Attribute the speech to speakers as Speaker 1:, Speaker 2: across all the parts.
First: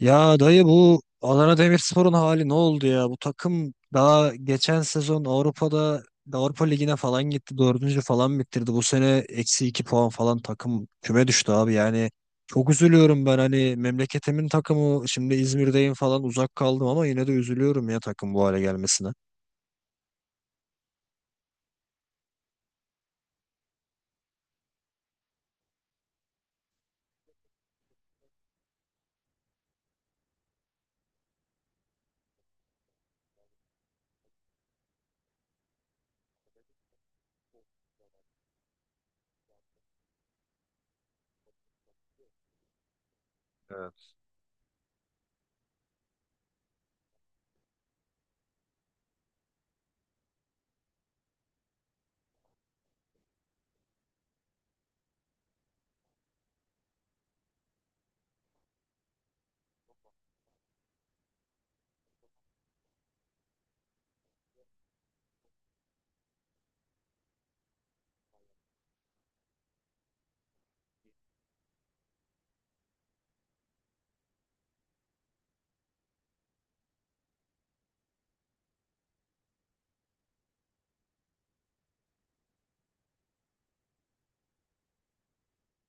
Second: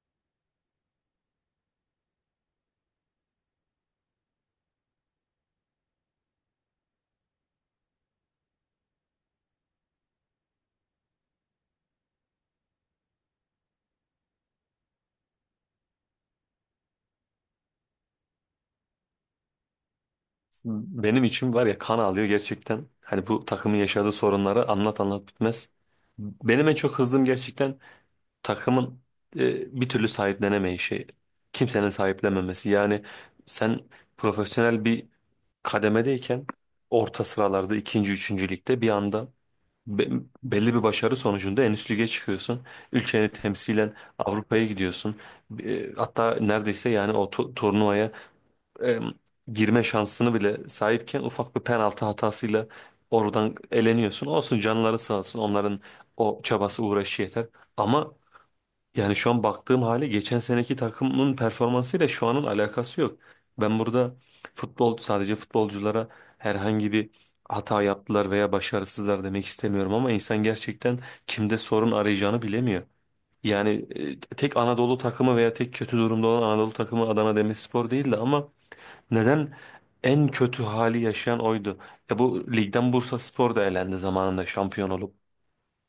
Speaker 1: Ya dayı bu Adana Demirspor'un hali ne oldu ya? Bu takım daha geçen sezon Avrupa'da Avrupa Ligi'ne falan gitti. Dördüncü falan bitirdi. Bu sene eksi iki puan falan takım küme düştü abi. Yani çok üzülüyorum ben hani memleketimin takımı, şimdi İzmir'deyim falan, uzak kaldım ama yine de üzülüyorum ya takım bu hale gelmesine.
Speaker 2: Benim için var ya, kan ağlıyor gerçekten. Hani bu takımın yaşadığı sorunları anlat anlat bitmez. Benim en çok kızdığım gerçekten takımın bir türlü sahiplenemeyişi. Kimsenin sahiplenmemesi. Yani sen profesyonel bir kademedeyken orta sıralarda ikinci, üçüncü ligde bir anda be- belli bir başarı sonucunda en üst lige çıkıyorsun. Ülkeni temsilen Avrupa'ya gidiyorsun. E, hatta neredeyse yani o turnuvaya e, girme şansını bile sahipken ufak bir penaltı hatasıyla oradan eleniyorsun. Olsun, canları sağ olsun, onların o çabası uğraşı yeter. Ama yani şu an baktığım hali, geçen seneki takımın performansıyla şu anın alakası yok. Ben burada futbol sadece futbolculara herhangi bir hata yaptılar veya başarısızlar demek istemiyorum, ama insan gerçekten kimde sorun arayacağını bilemiyor. Yani tek Anadolu takımı veya tek kötü durumda olan Anadolu takımı Adana Demirspor değildi ama neden? En kötü hali yaşayan oydu. Ya bu ligden Bursaspor da elendi zamanında şampiyon olup.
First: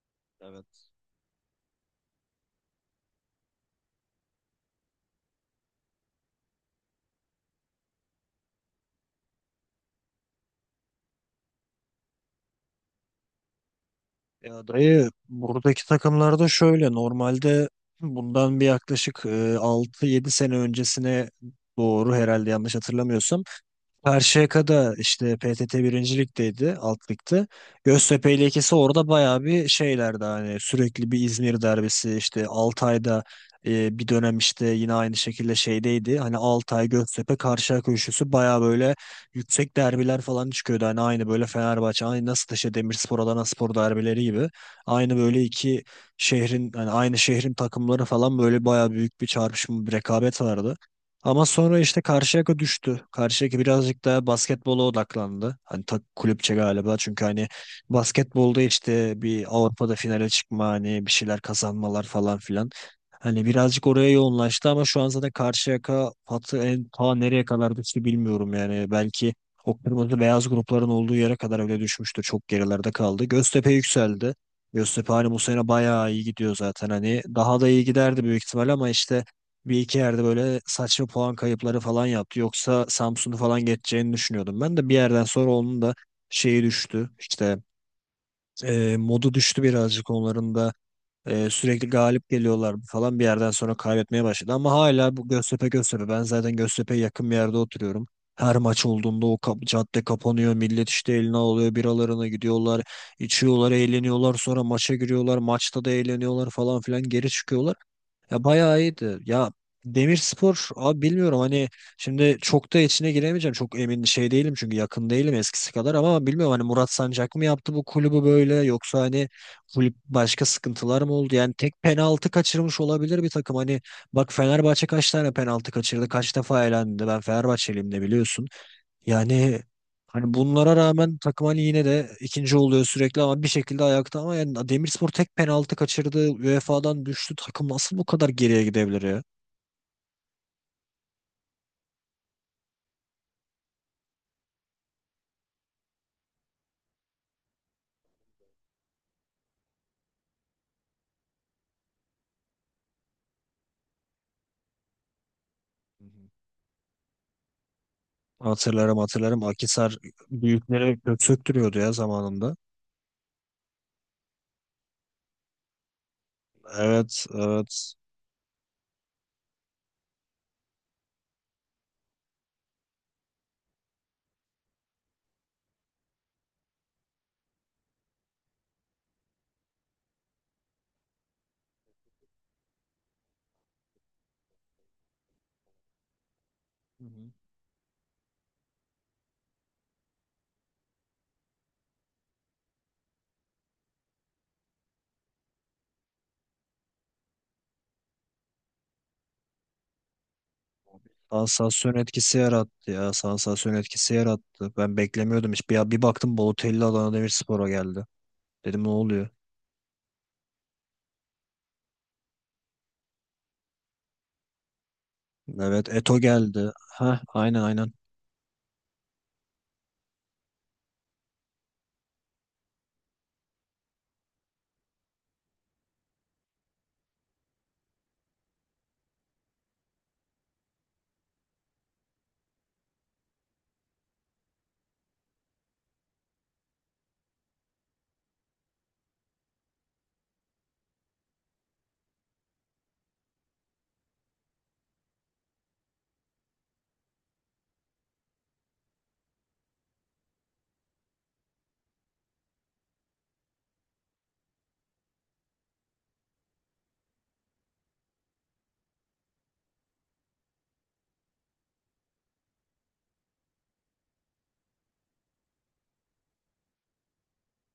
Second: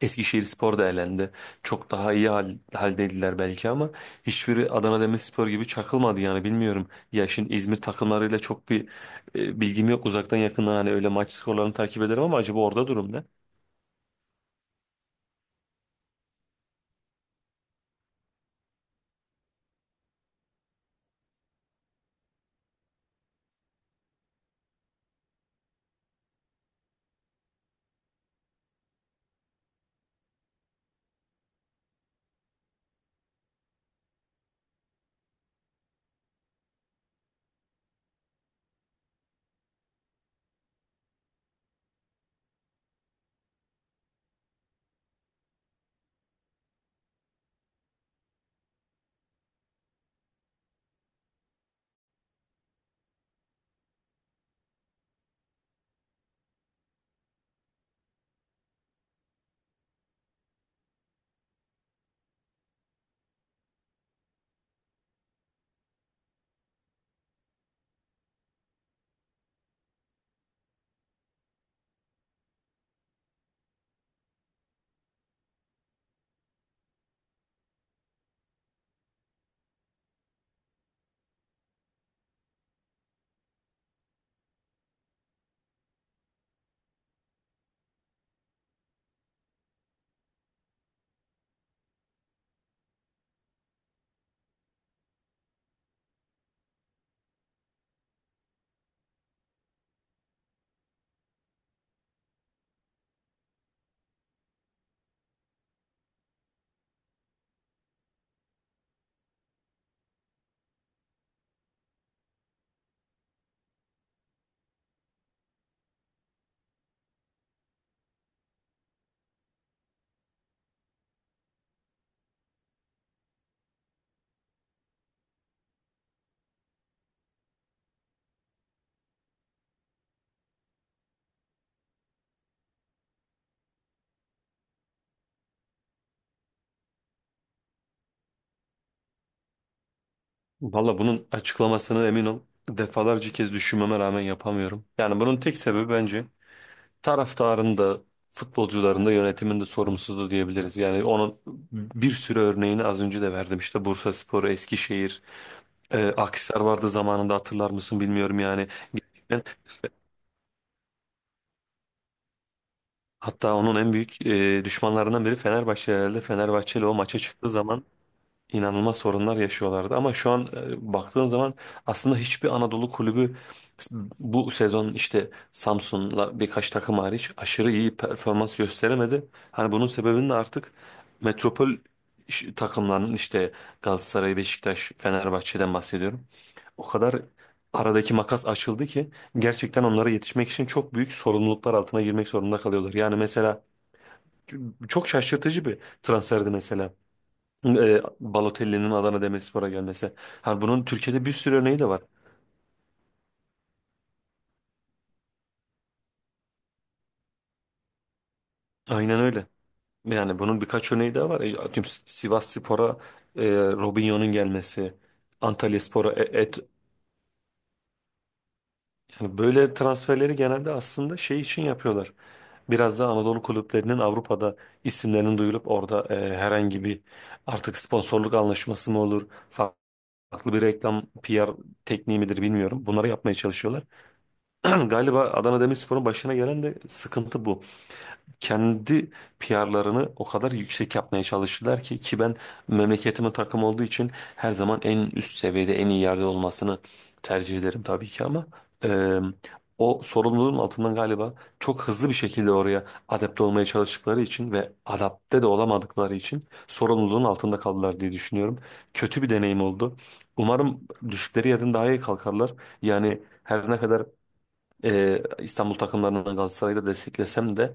Speaker 2: Eskişehirspor da
Speaker 1: Evet.
Speaker 2: elendi. Çok daha iyi haldeydiler belki ama hiçbiri Adana Demirspor gibi çakılmadı, yani bilmiyorum. Ya şimdi İzmir takımlarıyla çok bir bilgim yok, uzaktan yakından hani öyle maç skorlarını takip ederim ama acaba orada durum ne?
Speaker 1: Ya dayı buradaki takımlarda şöyle normalde bundan bir yaklaşık 6-7 sene öncesine doğru, herhalde yanlış hatırlamıyorsam, Karşıyaka'da işte PTT birinci ligdeydi, alt ligde. Göztepe ile ikisi orada bayağı bir şeylerdi, hani sürekli bir İzmir derbisi, işte Altay'da bir dönem işte yine aynı şekilde şeydeydi. Hani Altay, Göztepe, Karşıyaka üçlüsü bayağı böyle yüksek derbiler falan çıkıyordu. Hani aynı böyle Fenerbahçe, aynı nasıl işte Demirspor, Adanaspor derbileri gibi. Aynı böyle iki şehrin, hani aynı şehrin takımları falan, böyle bayağı büyük bir çarpışma, bir rekabet vardı. Ama sonra işte Karşıyaka düştü. Karşıyaka birazcık daha basketbola odaklandı. Hani tak kulüpçe galiba. Çünkü hani basketbolda işte bir Avrupa'da finale çıkma, hani bir şeyler kazanmalar falan filan. Hani birazcık oraya yoğunlaştı ama şu an zaten Karşıyaka patı en ta nereye kadar düştü bilmiyorum yani. Belki o kırmızı beyaz grupların olduğu yere kadar öyle düşmüştür. Çok gerilerde kaldı. Göztepe yükseldi. Göztepe hani bu sene bayağı iyi gidiyor zaten hani. Daha da iyi giderdi büyük ihtimal ama işte bir iki yerde böyle saçma puan kayıpları falan yaptı. Yoksa Samsun'u falan geçeceğini düşünüyordum. Ben de bir yerden sonra onun da şeyi düştü. İşte modu düştü birazcık onların da. Sürekli galip geliyorlar falan, bir yerden sonra kaybetmeye başladı. Ama hala bu Göztepe Göztepe. Ben zaten Göztepe'ye yakın bir yerde oturuyorum. Her maç olduğunda o cadde kapanıyor. Millet işte eline alıyor, biralarına gidiyorlar. İçiyorlar, eğleniyorlar. Sonra maça giriyorlar. Maçta da eğleniyorlar falan filan. Geri çıkıyorlar. Ya bayağı iyiydi. Ya Demirspor abi bilmiyorum, hani şimdi çok da içine giremeyeceğim. Çok emin şey değilim çünkü yakın değilim eskisi kadar, ama bilmiyorum hani Murat Sancak mı yaptı bu kulübü böyle, yoksa hani kulüp başka sıkıntılar mı oldu? Yani tek penaltı kaçırmış olabilir bir takım. Hani bak Fenerbahçe kaç tane penaltı kaçırdı? Kaç defa elendi? Ben Fenerbahçeliyim de, biliyorsun. Yani hani bunlara rağmen takım hani yine de ikinci oluyor sürekli, ama bir şekilde ayakta. Ama yani Demirspor tek penaltı kaçırdı. UEFA'dan düştü. Takım nasıl bu kadar geriye gidebilir ya?
Speaker 2: Valla bunun açıklamasını emin ol, defalarca kez düşünmeme rağmen yapamıyorum. Yani bunun tek sebebi bence taraftarın da futbolcuların da yönetimin de sorumsuzluğu diyebiliriz. Yani onun bir sürü örneğini az önce de verdim. İşte Bursaspor, Eskişehir,
Speaker 1: Hı hı.
Speaker 2: Akhisar vardı zamanında, hatırlar mısın bilmiyorum yani.
Speaker 1: Hatırlarım hatırlarım.
Speaker 2: Gerçekten
Speaker 1: Akisar büyüklere kök söktürüyordu ya zamanında.
Speaker 2: hatta onun en büyük düşmanlarından biri Fenerbahçe herhalde. Fenerbahçe ile o maça
Speaker 1: Evet
Speaker 2: çıktığı zaman
Speaker 1: evet.
Speaker 2: inanılmaz sorunlar yaşıyorlardı. Ama şu an baktığın zaman aslında hiçbir Anadolu kulübü bu sezon işte Samsun'la birkaç takım hariç aşırı iyi performans gösteremedi. Hani bunun sebebini de artık metropol takımlarının, işte Galatasaray, Beşiktaş, Fenerbahçe'den bahsediyorum. O
Speaker 1: Hı
Speaker 2: kadar
Speaker 1: hı.
Speaker 2: aradaki makas açıldı ki gerçekten onlara yetişmek için çok büyük sorumluluklar altına girmek zorunda kalıyorlar. Yani mesela çok şaşırtıcı bir transferdi mesela. E, Balotelli'nin Adana Demirspor'a gelmesi. Hani bunun Türkiye'de bir sürü örneği de
Speaker 1: Sansasyon
Speaker 2: var.
Speaker 1: etkisi yarattı ya. Sansasyon etkisi yarattı. Ben beklemiyordum hiç. Bir baktım Balotelli Adana Demirspor'a geldi. Dedim ne
Speaker 2: Aynen
Speaker 1: oluyor?
Speaker 2: öyle. Yani bunun birkaç örneği daha var. E, atıyorum, Sivasspor'a Robinho'nun gelmesi,
Speaker 1: Evet,
Speaker 2: Antalyaspor'a
Speaker 1: Eto
Speaker 2: Et,
Speaker 1: geldi. Ha, aynen aynen.
Speaker 2: yani böyle transferleri genelde aslında şey için yapıyorlar. Biraz da Anadolu kulüplerinin Avrupa'da isimlerinin duyulup orada herhangi bir, artık sponsorluk anlaşması mı olur, farklı bir reklam PR tekniği midir bilmiyorum. Bunları yapmaya çalışıyorlar. Galiba Adana Demirspor'un başına gelen de sıkıntı bu. Kendi PR'larını o kadar yüksek yapmaya çalıştılar ki ben memleketimin takım olduğu için her zaman en üst seviyede en iyi yerde olmasını tercih ederim tabii ki, ama e, o sorumluluğun altından galiba çok hızlı bir şekilde oraya adapte olmaya çalıştıkları için ve adapte de olamadıkları için sorumluluğun altında kaldılar diye düşünüyorum. Kötü bir deneyim oldu. Umarım düştükleri yerden daha iyi kalkarlar. Yani her ne kadar İstanbul takımlarını, Galatasaray'da desteklesem de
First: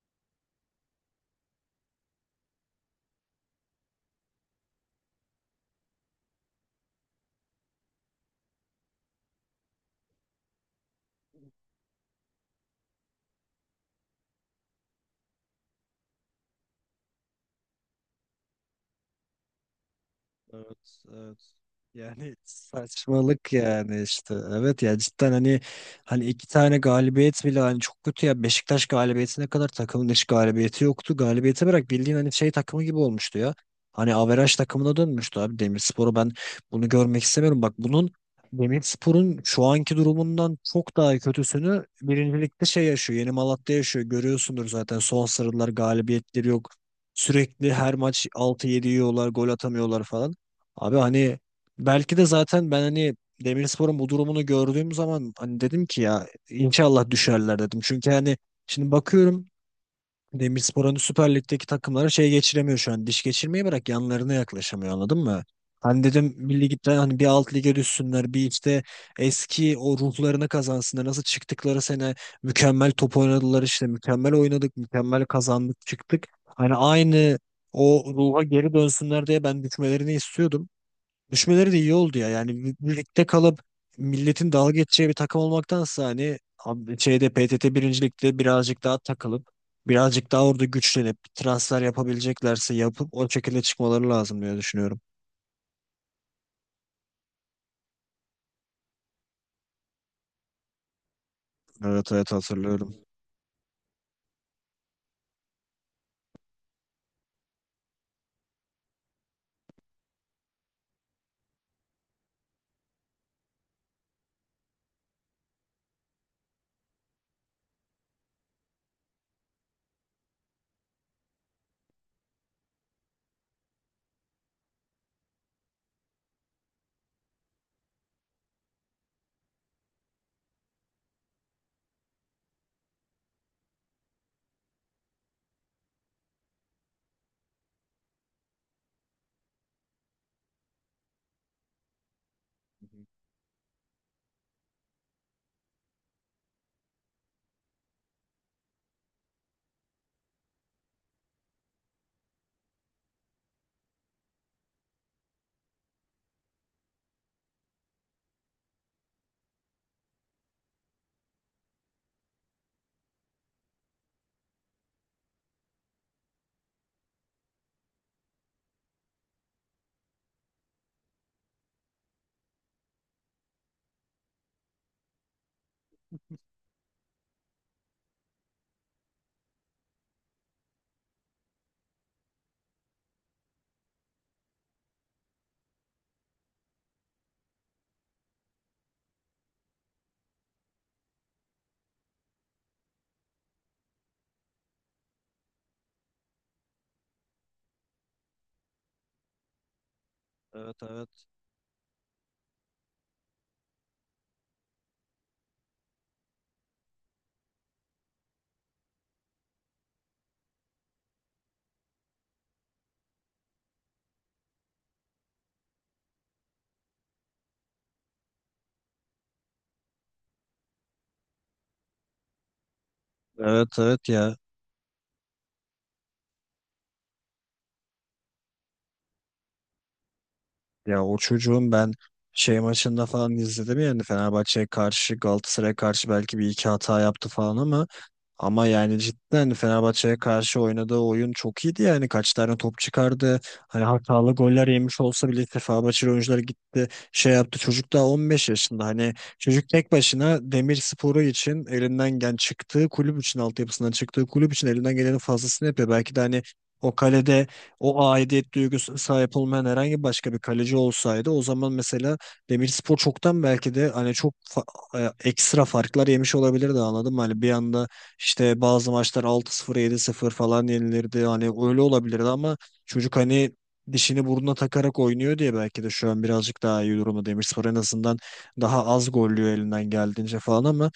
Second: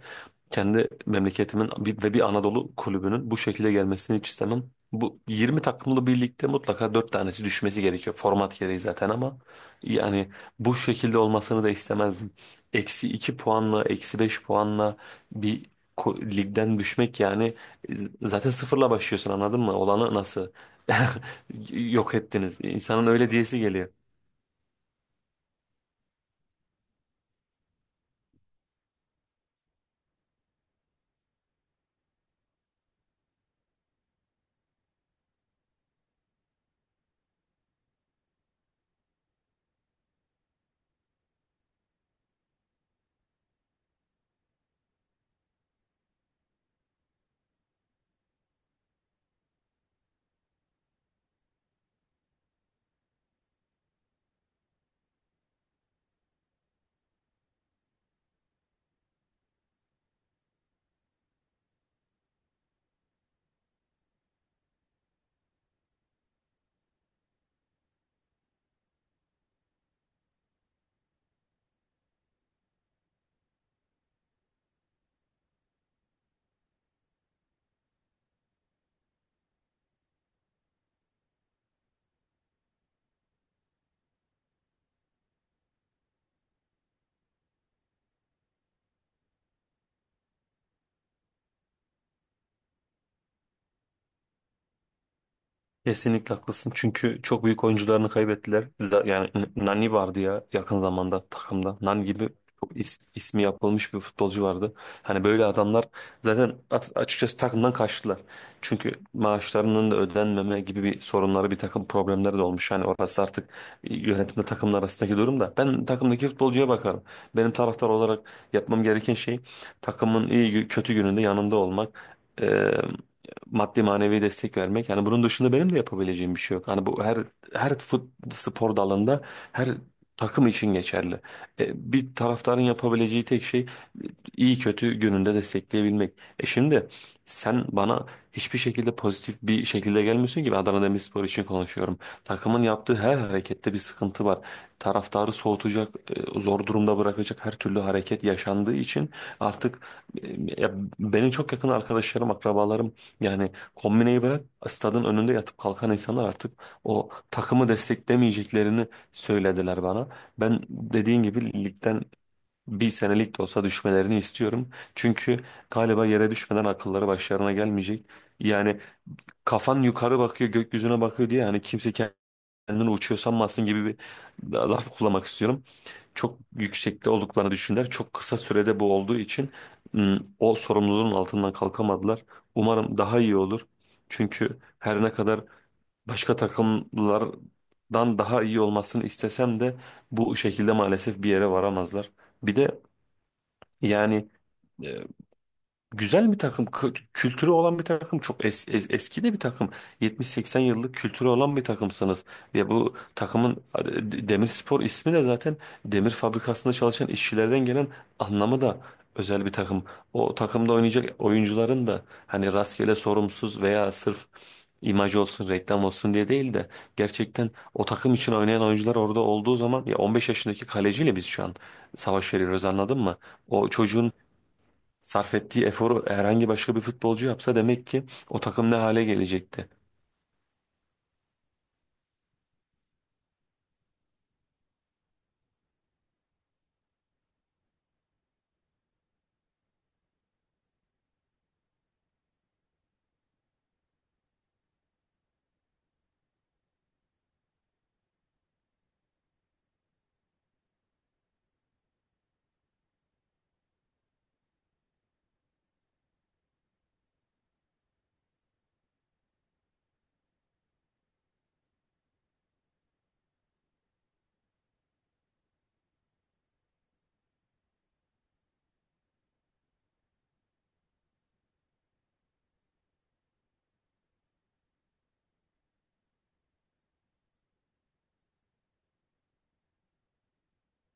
Speaker 2: kendi memleketimin ve bir Anadolu kulübünün bu şekilde gelmesini hiç istemem. Bu 20 takımlı birlikte mutlaka 4 tanesi düşmesi gerekiyor. Format gereği zaten, ama yani bu şekilde olmasını da istemezdim. Eksi 2 puanla, eksi 5 puanla bir ligden düşmek, yani zaten sıfırla başlıyorsun, anladın mı? Olanı nasıl
Speaker 1: Evet, evet.
Speaker 2: yok
Speaker 1: Yani
Speaker 2: ettiniz? İnsanın öyle
Speaker 1: saçmalık
Speaker 2: diyesi geliyor.
Speaker 1: yani işte. Evet ya, cidden hani iki tane galibiyet bile hani, çok kötü ya. Beşiktaş galibiyetine kadar takımın hiç galibiyeti yoktu. Galibiyeti bırak, bildiğin hani şey takımı gibi olmuştu ya. Hani averaj takımına dönmüştü abi. Demirspor'u ben bunu görmek istemiyorum. Bak bunun, Demirspor'un şu anki durumundan çok daha kötüsünü birincilikte şey yaşıyor. Yeni Malatya yaşıyor. Görüyorsundur zaten, son sarılar galibiyetleri yok. Sürekli her maç altı 7 yiyorlar, gol atamıyorlar falan. Abi hani belki de zaten ben hani Demirspor'un bu durumunu gördüğüm zaman hani dedim ki ya inşallah düşerler dedim. Çünkü hani şimdi bakıyorum, Demirspor hani Süper Lig'deki takımlara şey geçiremiyor şu an. Diş geçirmeyi bırak, yanlarına yaklaşamıyor, anladın mı? Hani dedim bir ligden hani bir alt lige düşsünler, bir işte eski o ruhlarını kazansınlar. Nasıl çıktıkları sene mükemmel top oynadılar, işte mükemmel oynadık mükemmel kazandık çıktık. Hani aynı o ruha geri dönsünler diye ben düşmelerini istiyordum. Düşmeleri de iyi oldu ya. Yani birlikte kalıp milletin dalga geçeceği bir takım olmaktansa, hani şeyde PTT birincilikte birazcık daha takılıp, birazcık daha orada güçlenip transfer yapabileceklerse yapıp, o şekilde çıkmaları lazım diye düşünüyorum.
Speaker 2: Kesinlikle haklısın, çünkü çok büyük oyuncularını kaybettiler. Yani Nani vardı ya yakın zamanda takımda. Nani
Speaker 1: Evet
Speaker 2: gibi
Speaker 1: evet,
Speaker 2: çok
Speaker 1: hatırlıyorum.
Speaker 2: ismi yapılmış bir futbolcu vardı. Hani böyle adamlar zaten açıkçası takımdan kaçtılar. Çünkü maaşlarının da ödenmeme gibi bir sorunları, bir takım problemleri de olmuş. Yani orası artık yönetimle takımın arasındaki durum da. Ben takımdaki futbolcuya bakarım. Benim taraftar olarak yapmam gereken şey, takımın iyi kötü gününde yanında olmak, maddi manevi destek vermek. Yani bunun dışında benim de yapabileceğim bir şey yok. Hani bu her her spor dalında her takım için geçerli. E, bir taraftarın yapabileceği tek şey iyi kötü gününde destekleyebilmek. E şimdi sen bana hiçbir şekilde pozitif bir şekilde gelmiyorsun ki ben Adana Demirspor için konuşuyorum. Takımın yaptığı her harekette bir sıkıntı var. Taraftarı soğutacak, zor durumda bırakacak her türlü hareket yaşandığı için artık e, ya benim çok yakın arkadaşlarım, akrabalarım yani kombineyi bırak, stadın önünde yatıp kalkan insanlar artık o takımı desteklemeyeceklerini söylediler bana. Ben dediğin gibi ligden bir senelik de olsa düşmelerini istiyorum. Çünkü galiba yere düşmeden akılları başlarına gelmeyecek. Yani kafan yukarı bakıyor, gökyüzüne bakıyor diye yani kimse kendini uçuyor sanmasın gibi bir laf kullanmak istiyorum. Çok yüksekte olduklarını düşündüler. Çok kısa sürede bu olduğu için o sorumluluğun altından kalkamadılar. Umarım daha iyi olur. Çünkü her ne kadar başka takımlardan daha iyi olmasını istesem de bu şekilde maalesef bir yere varamazlar. Bir de yani güzel bir takım, kültürü olan bir takım, çok eski de bir takım. 70-80
Speaker 1: Evet
Speaker 2: yıllık
Speaker 1: evet.
Speaker 2: kültürü olan bir takımsınız. Ve bu takımın Demirspor ismi de zaten demir fabrikasında çalışan işçilerden gelen anlamı da özel bir takım. O takımda oynayacak oyuncuların da hani rastgele sorumsuz veya sırf imaj olsun, reklam olsun diye değil de gerçekten o takım için oynayan oyuncular orada olduğu zaman, ya 15 yaşındaki kaleciyle biz şu an savaş veriyoruz, anladın mı?
Speaker 1: Evet
Speaker 2: O
Speaker 1: evet
Speaker 2: çocuğun
Speaker 1: ya.
Speaker 2: sarf ettiği eforu herhangi başka bir futbolcu yapsa, demek ki o takım ne hale gelecekti.
Speaker 1: Ya o çocuğun ben şey maçında falan izledim yani, Fenerbahçe'ye karşı Galatasaray'a karşı belki bir iki hata yaptı falan ama, ama yani cidden Fenerbahçe'ye karşı oynadığı oyun çok iyiydi yani, kaç tane top çıkardı. Hani hatalı goller yemiş olsa bile, Fenerbahçeli oyuncular gitti şey yaptı, çocuk daha 15 yaşında hani. Çocuk tek başına Demirspor'u için elinden gelen, çıktığı kulüp için, altyapısından çıktığı kulüp için elinden gelenin fazlasını yapıyor. Belki de hani o kalede o aidiyet duygusu sahip olmayan herhangi başka bir kaleci olsaydı, o zaman mesela Demirspor çoktan belki de hani çok ekstra farklar yemiş olabilirdi, anladın mı? Hani bir anda işte bazı maçlar altı sıfır yedi sıfır falan yenilirdi. Hani öyle olabilirdi ama çocuk hani dişini burnuna takarak oynuyor diye belki de şu an birazcık daha iyi durumda Demirspor. En azından daha az gollüyor elinden geldiğince falan, ama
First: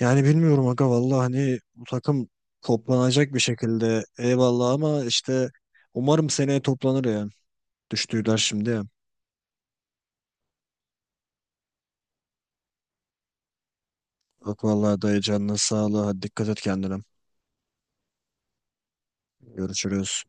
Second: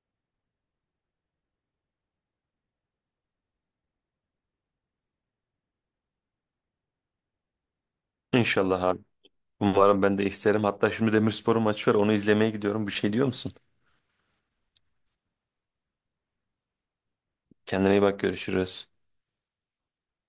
Speaker 1: yani bilmiyorum aga vallahi hani bu takım toplanacak bir şekilde, eyvallah, ama işte umarım seneye toplanır ya. Düştüler şimdi
Speaker 2: İnşallah
Speaker 1: ya.
Speaker 2: abi. Umarım, ben de isterim. Hatta şimdi Demirspor'un maçı var. Onu izlemeye gidiyorum. Bir şey diyor musun?
Speaker 1: Bak vallahi dayı, canına sağlığı. Hadi dikkat et kendine.
Speaker 2: Kendine iyi bak. Görüşürüz.
Speaker 1: Görüşürüz.